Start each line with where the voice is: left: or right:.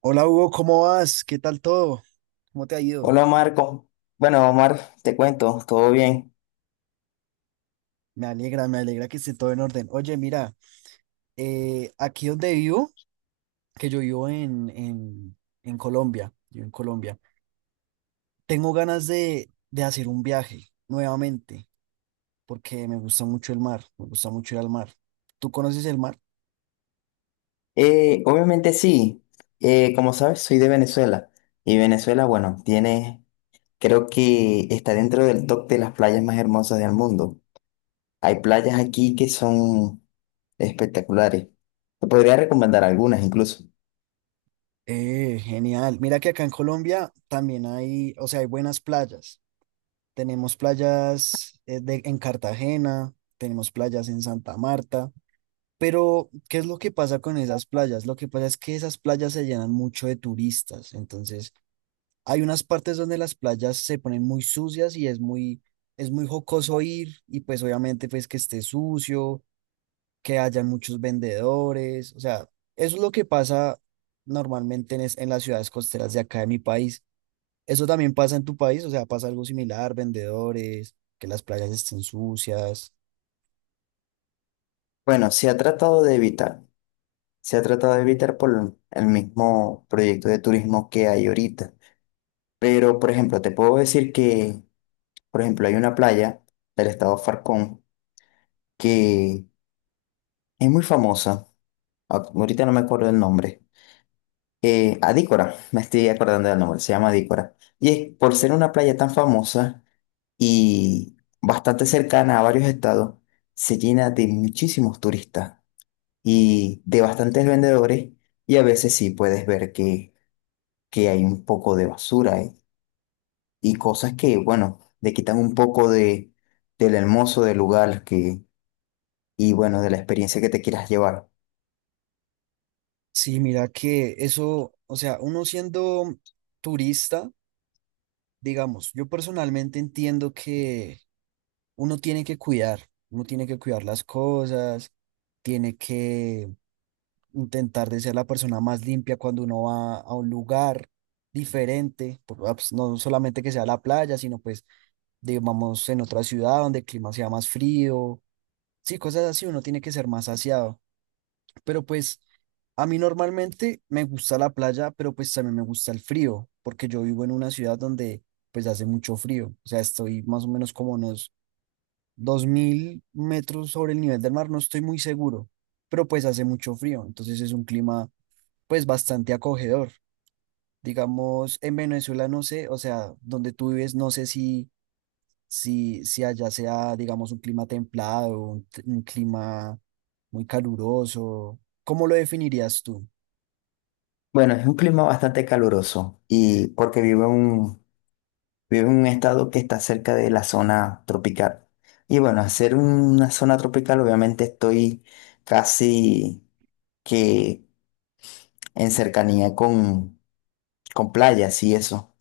right: Hola Hugo, ¿cómo vas? ¿Qué tal todo? ¿Cómo te ha ido?
left: Hola Marco. Bueno, Omar, te cuento, ¿todo bien?
right: Me alegra que esté todo en orden. Oye, mira, aquí donde vivo, que yo vivo en Colombia, yo en Colombia, tengo ganas de hacer un viaje nuevamente, porque me gusta mucho el mar, me gusta mucho ir al mar. ¿Tú conoces el mar?
left: Obviamente sí. Como sabes, soy de Venezuela. Y Venezuela, bueno, tiene, creo que está dentro del top de las playas más hermosas del mundo. Hay playas aquí que son espectaculares. Te podría recomendar algunas incluso.
right: Genial. Mira que acá en Colombia también hay, o sea, hay buenas playas. Tenemos playas en Cartagena, tenemos playas en Santa Marta. Pero, ¿qué es lo que pasa con esas playas? Lo que pasa es que esas playas se llenan mucho de turistas. Entonces, hay unas partes donde las playas se ponen muy sucias y es muy jocoso ir. Y pues obviamente, pues que esté sucio, que haya muchos vendedores. O sea, eso es lo que pasa normalmente en las ciudades costeras de acá de mi país. Eso también pasa en tu país, o sea, pasa algo similar, vendedores, que las playas estén sucias.
left: Bueno, se ha tratado de evitar. Se ha tratado de evitar por el mismo proyecto de turismo que hay ahorita. Pero, por ejemplo, te puedo decir que Por ejemplo, hay una playa del estado Falcón que es muy famosa. Ah, ahorita no me acuerdo el nombre. Adícora, me estoy acordando del nombre, se llama Adícora. Y es por ser una playa tan famosa y bastante cercana a varios estados, se llena de muchísimos turistas y de bastantes vendedores. Y a veces sí puedes ver que hay un poco de basura y cosas que, bueno, le quitan un poco de, del hermoso del lugar que y bueno, de la experiencia que te quieras llevar.
right: Sí, mira que eso, o sea, uno siendo turista, digamos, yo personalmente entiendo que uno tiene que cuidar, uno tiene que cuidar las cosas, tiene que intentar de ser la persona más limpia cuando uno va a un lugar diferente, pues, no solamente que sea la playa, sino pues, digamos, en otra ciudad donde el clima sea más frío, sí, cosas así, uno tiene que ser más aseado. Pero pues a mí normalmente me gusta la playa, pero pues también me gusta el frío, porque yo vivo en una ciudad donde pues hace mucho frío. O sea, estoy más o menos como unos 2000 metros sobre el nivel del mar, no estoy muy seguro, pero pues hace mucho frío. Entonces es un clima pues bastante acogedor. Digamos, en Venezuela no sé, o sea, donde tú vives, no sé si allá sea, digamos, un clima templado, un clima muy caluroso. ¿Cómo lo definirías tú?
left: Bueno, es un clima bastante caluroso y porque vivo en un estado que está cerca de la zona tropical. Y bueno, hacer una zona tropical, obviamente estoy casi que en cercanía con, con playas y eso.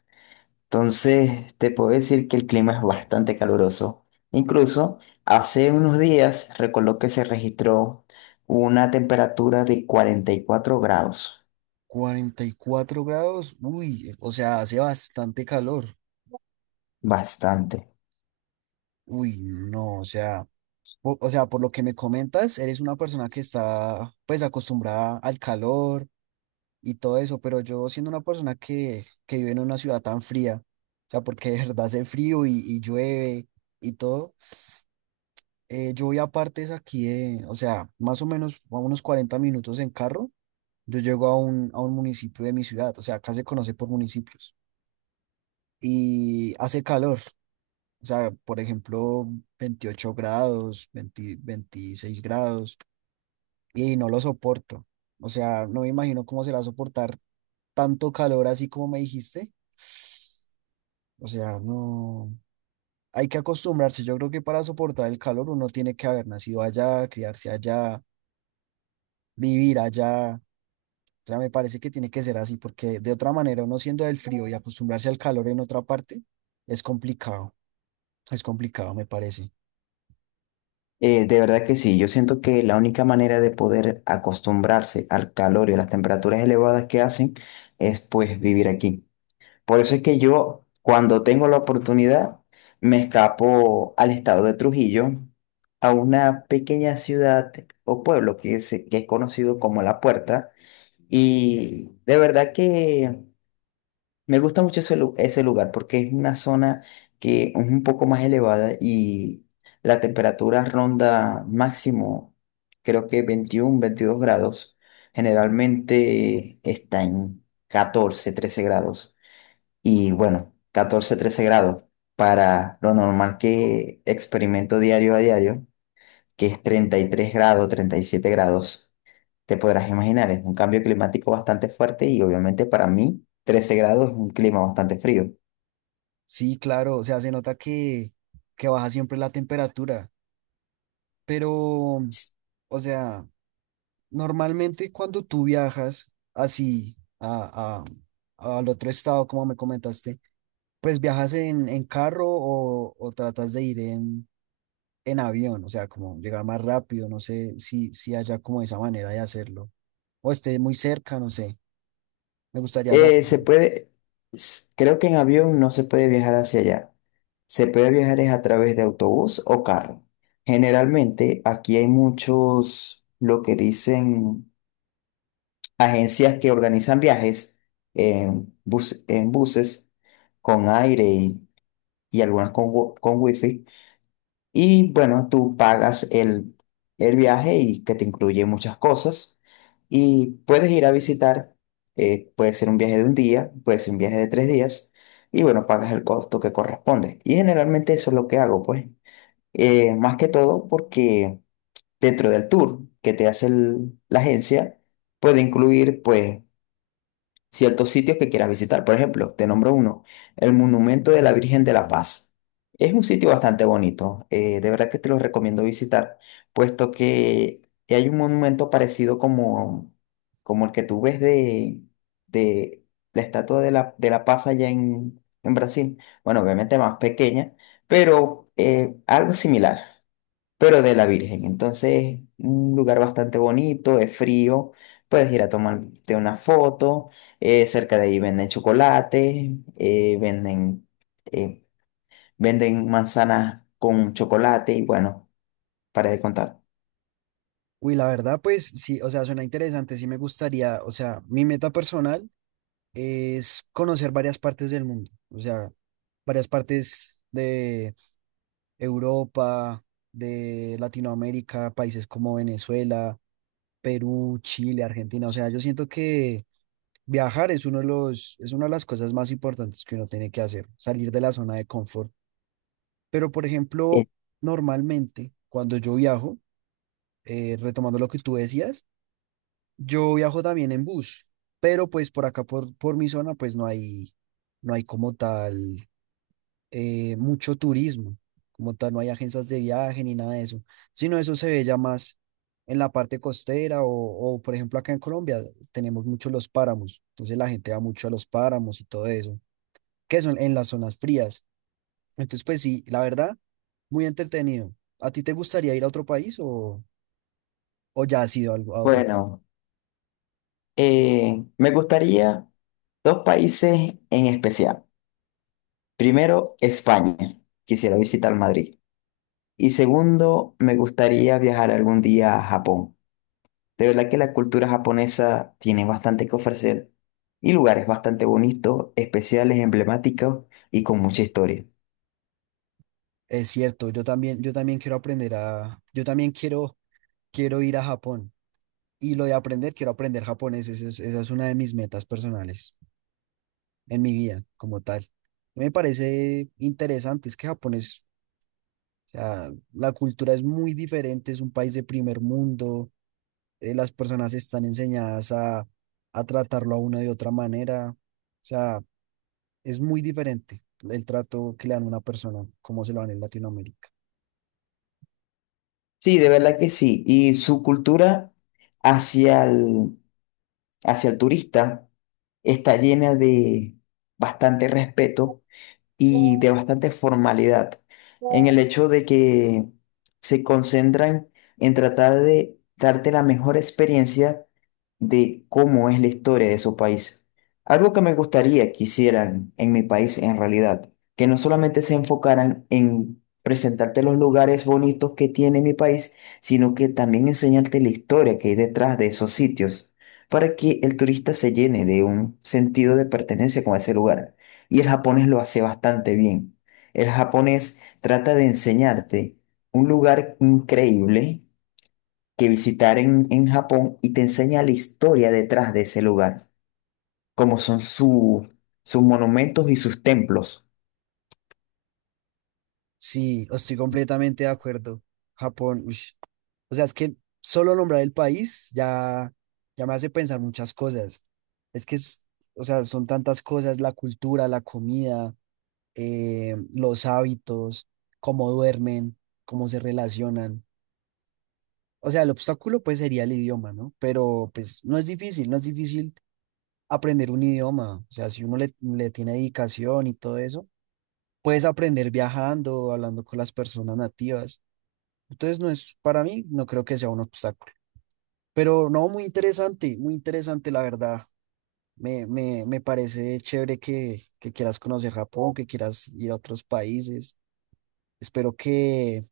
left: Entonces, te puedo decir que el clima es bastante caluroso. Incluso hace unos días, recuerdo que se registró una temperatura de 44 grados.
right: 44 grados, uy, o sea, hace bastante calor.
left: Bastante.
right: Uy, no, o sea, por lo que me comentas, eres una persona que está pues acostumbrada al calor y todo eso, pero yo siendo una persona que vive en una ciudad tan fría, o sea, porque de verdad hace frío y llueve y todo, yo voy a partes aquí de, o sea, más o menos a unos 40 minutos en carro, yo llego a un municipio de mi ciudad, o sea, acá se conoce por municipios y hace calor. O sea, por ejemplo, 28 grados, 20 26 grados, y no lo soporto. O sea, no me imagino cómo será soportar tanto calor así como me dijiste. O sea, no. Hay que acostumbrarse. Yo creo que para soportar el calor uno tiene que haber nacido allá, criarse allá, vivir allá. O sea, me parece que tiene que ser así, porque de otra manera, uno siendo del frío y acostumbrarse al calor en otra parte, es complicado. Es complicado, me parece.
left: De verdad que sí, yo siento que la única manera de poder acostumbrarse al calor y a las temperaturas elevadas que hacen es pues vivir aquí. Por eso es que yo, cuando tengo la oportunidad, me escapo al estado de Trujillo, a una pequeña ciudad o pueblo que es conocido como La Puerta. Y de verdad que Me gusta mucho ese lugar porque es una zona que es un poco más elevada y la temperatura ronda máximo, creo que 21, 22 grados. Generalmente está en 14 13 grados. Y bueno, 14 13 grados para lo normal que experimento diario a diario, que es 33 grados, 37 grados. Te podrás imaginar, es un cambio climático bastante fuerte y obviamente para mí 13 grados es un clima bastante frío.
right: Sí, claro, o sea, se nota que baja siempre la temperatura, pero, o sea, normalmente cuando tú viajas así al otro estado, como me comentaste, pues viajas en carro o tratas de ir en avión, o sea, como llegar más rápido, no sé si haya como esa manera de hacerlo, o esté muy cerca, no sé, me gustaría saber.
left: Eh, se puede, creo que en avión no se puede viajar hacia allá. Se puede viajar es a través de autobús o carro. Generalmente aquí hay muchos, lo que dicen, agencias que organizan viajes en buses con aire y algunas con wifi. Y bueno, el viaje y que te incluye muchas cosas. Y puedes ir a visitar, puede ser un viaje de un día, puede ser un viaje de tres días. Y bueno, pagas el costo que corresponde. Y generalmente eso es lo que hago, pues. Más que todo porque dentro del tour que te hace la agencia, puede incluir, pues, ciertos sitios que quieras visitar. Por ejemplo, te nombro uno, el Monumento de la Virgen de la Paz. Es un sitio bastante bonito, de verdad que te lo recomiendo visitar, puesto que hay un monumento parecido como el que tú ves de la Estatua de la Paz allá en Brasil. Bueno, obviamente más pequeña, pero algo similar pero de la Virgen. Entonces, un lugar bastante bonito, es frío, puedes ir a tomarte una foto, cerca de ahí venden chocolate, eh, venden manzanas con chocolate y bueno, para de contar.
right: Uy, la verdad, pues sí, o sea, suena interesante, sí me gustaría, o sea, mi meta personal. Es conocer varias partes del mundo, o sea, varias partes de Europa, de Latinoamérica, países como Venezuela, Perú, Chile, Argentina, o sea, yo siento que viajar es uno de los, es una de las cosas más importantes que uno tiene que hacer, salir de la zona de confort. Pero, por
left: Eh,
right: ejemplo, normalmente cuando yo viajo, retomando lo que tú decías, yo viajo también en bus, pero pues por acá, por mi zona, pues no hay, no hay como tal mucho turismo, como tal, no hay agencias de viaje ni nada de eso, sino eso se ve ya más en la parte costera o, por ejemplo, acá en Colombia tenemos mucho los páramos, entonces la gente va mucho a los páramos y todo eso, que son en las zonas frías. Entonces, pues sí, la verdad, muy entretenido. ¿A ti te gustaría ir a otro país o ya has ido a otro?
left: bueno, me gustaría dos países en especial. Primero, España, quisiera visitar Madrid. Y segundo, me gustaría viajar algún día a Japón. De verdad que la cultura japonesa tiene bastante que ofrecer y lugares bastante bonitos, especiales, emblemáticos y con mucha historia.
right: Es cierto, yo también quiero aprender a, yo también quiero, quiero ir a Japón. Y lo de aprender, quiero aprender japonés, esa es una de mis metas personales. En mi vida como tal. Me parece interesante, es que Japón es, o sea, la cultura es muy diferente, es un país de primer mundo, las personas están enseñadas a tratarlo a uno de otra manera, o sea, es muy diferente el trato que le dan a una persona como se lo dan en Latinoamérica.
left: Sí, de verdad que sí. Y su cultura hacia el, hacia el turista está llena de bastante respeto y de bastante formalidad, en el hecho de que se concentran en tratar de darte la mejor experiencia de cómo es la historia de su país. Algo que me gustaría que hicieran en mi país en realidad, que no solamente se enfocaran en presentarte los lugares bonitos que tiene mi país, sino que también enseñarte la historia que hay detrás de esos sitios, para que el turista se llene de un sentido de pertenencia con ese lugar. Y el japonés lo hace bastante bien. El japonés trata de enseñarte un lugar increíble que visitar en Japón y te enseña la historia detrás de ese lugar, como son sus monumentos y sus templos.
right: Sí, estoy completamente de acuerdo. Japón, ush, o sea, es que solo nombrar el país ya, ya me hace pensar muchas cosas. Es que, es- o sea, son tantas cosas, la cultura, la comida, los hábitos, cómo duermen, cómo se relacionan. O sea, el obstáculo pues sería el idioma, ¿no? Pero pues no es difícil, no es difícil aprender un idioma. O sea, si uno le tiene dedicación y todo eso, puedes aprender viajando, hablando con las personas nativas. Entonces, no es, para mí, no creo que sea un obstáculo. Pero no, muy interesante, la verdad. Me parece chévere que quieras conocer Japón, que quieras ir a otros países. Espero que,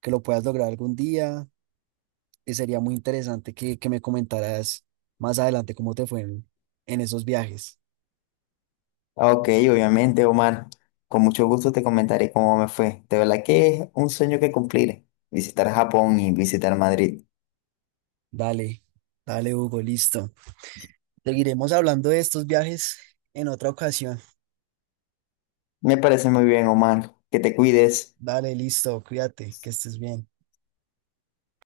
right: que lo puedas lograr algún día. Y sería muy interesante que me comentaras más adelante cómo te fue en esos viajes.
left: Ah, ok, obviamente, Omar, con mucho gusto te comentaré cómo me fue. De verdad que es un sueño que cumplir, visitar Japón y visitar Madrid.
right: Dale, dale, Hugo, listo. Seguiremos hablando de estos viajes en otra ocasión.
left: Me parece muy bien, Omar, que te cuides.
right: Dale, listo, cuídate, que estés bien.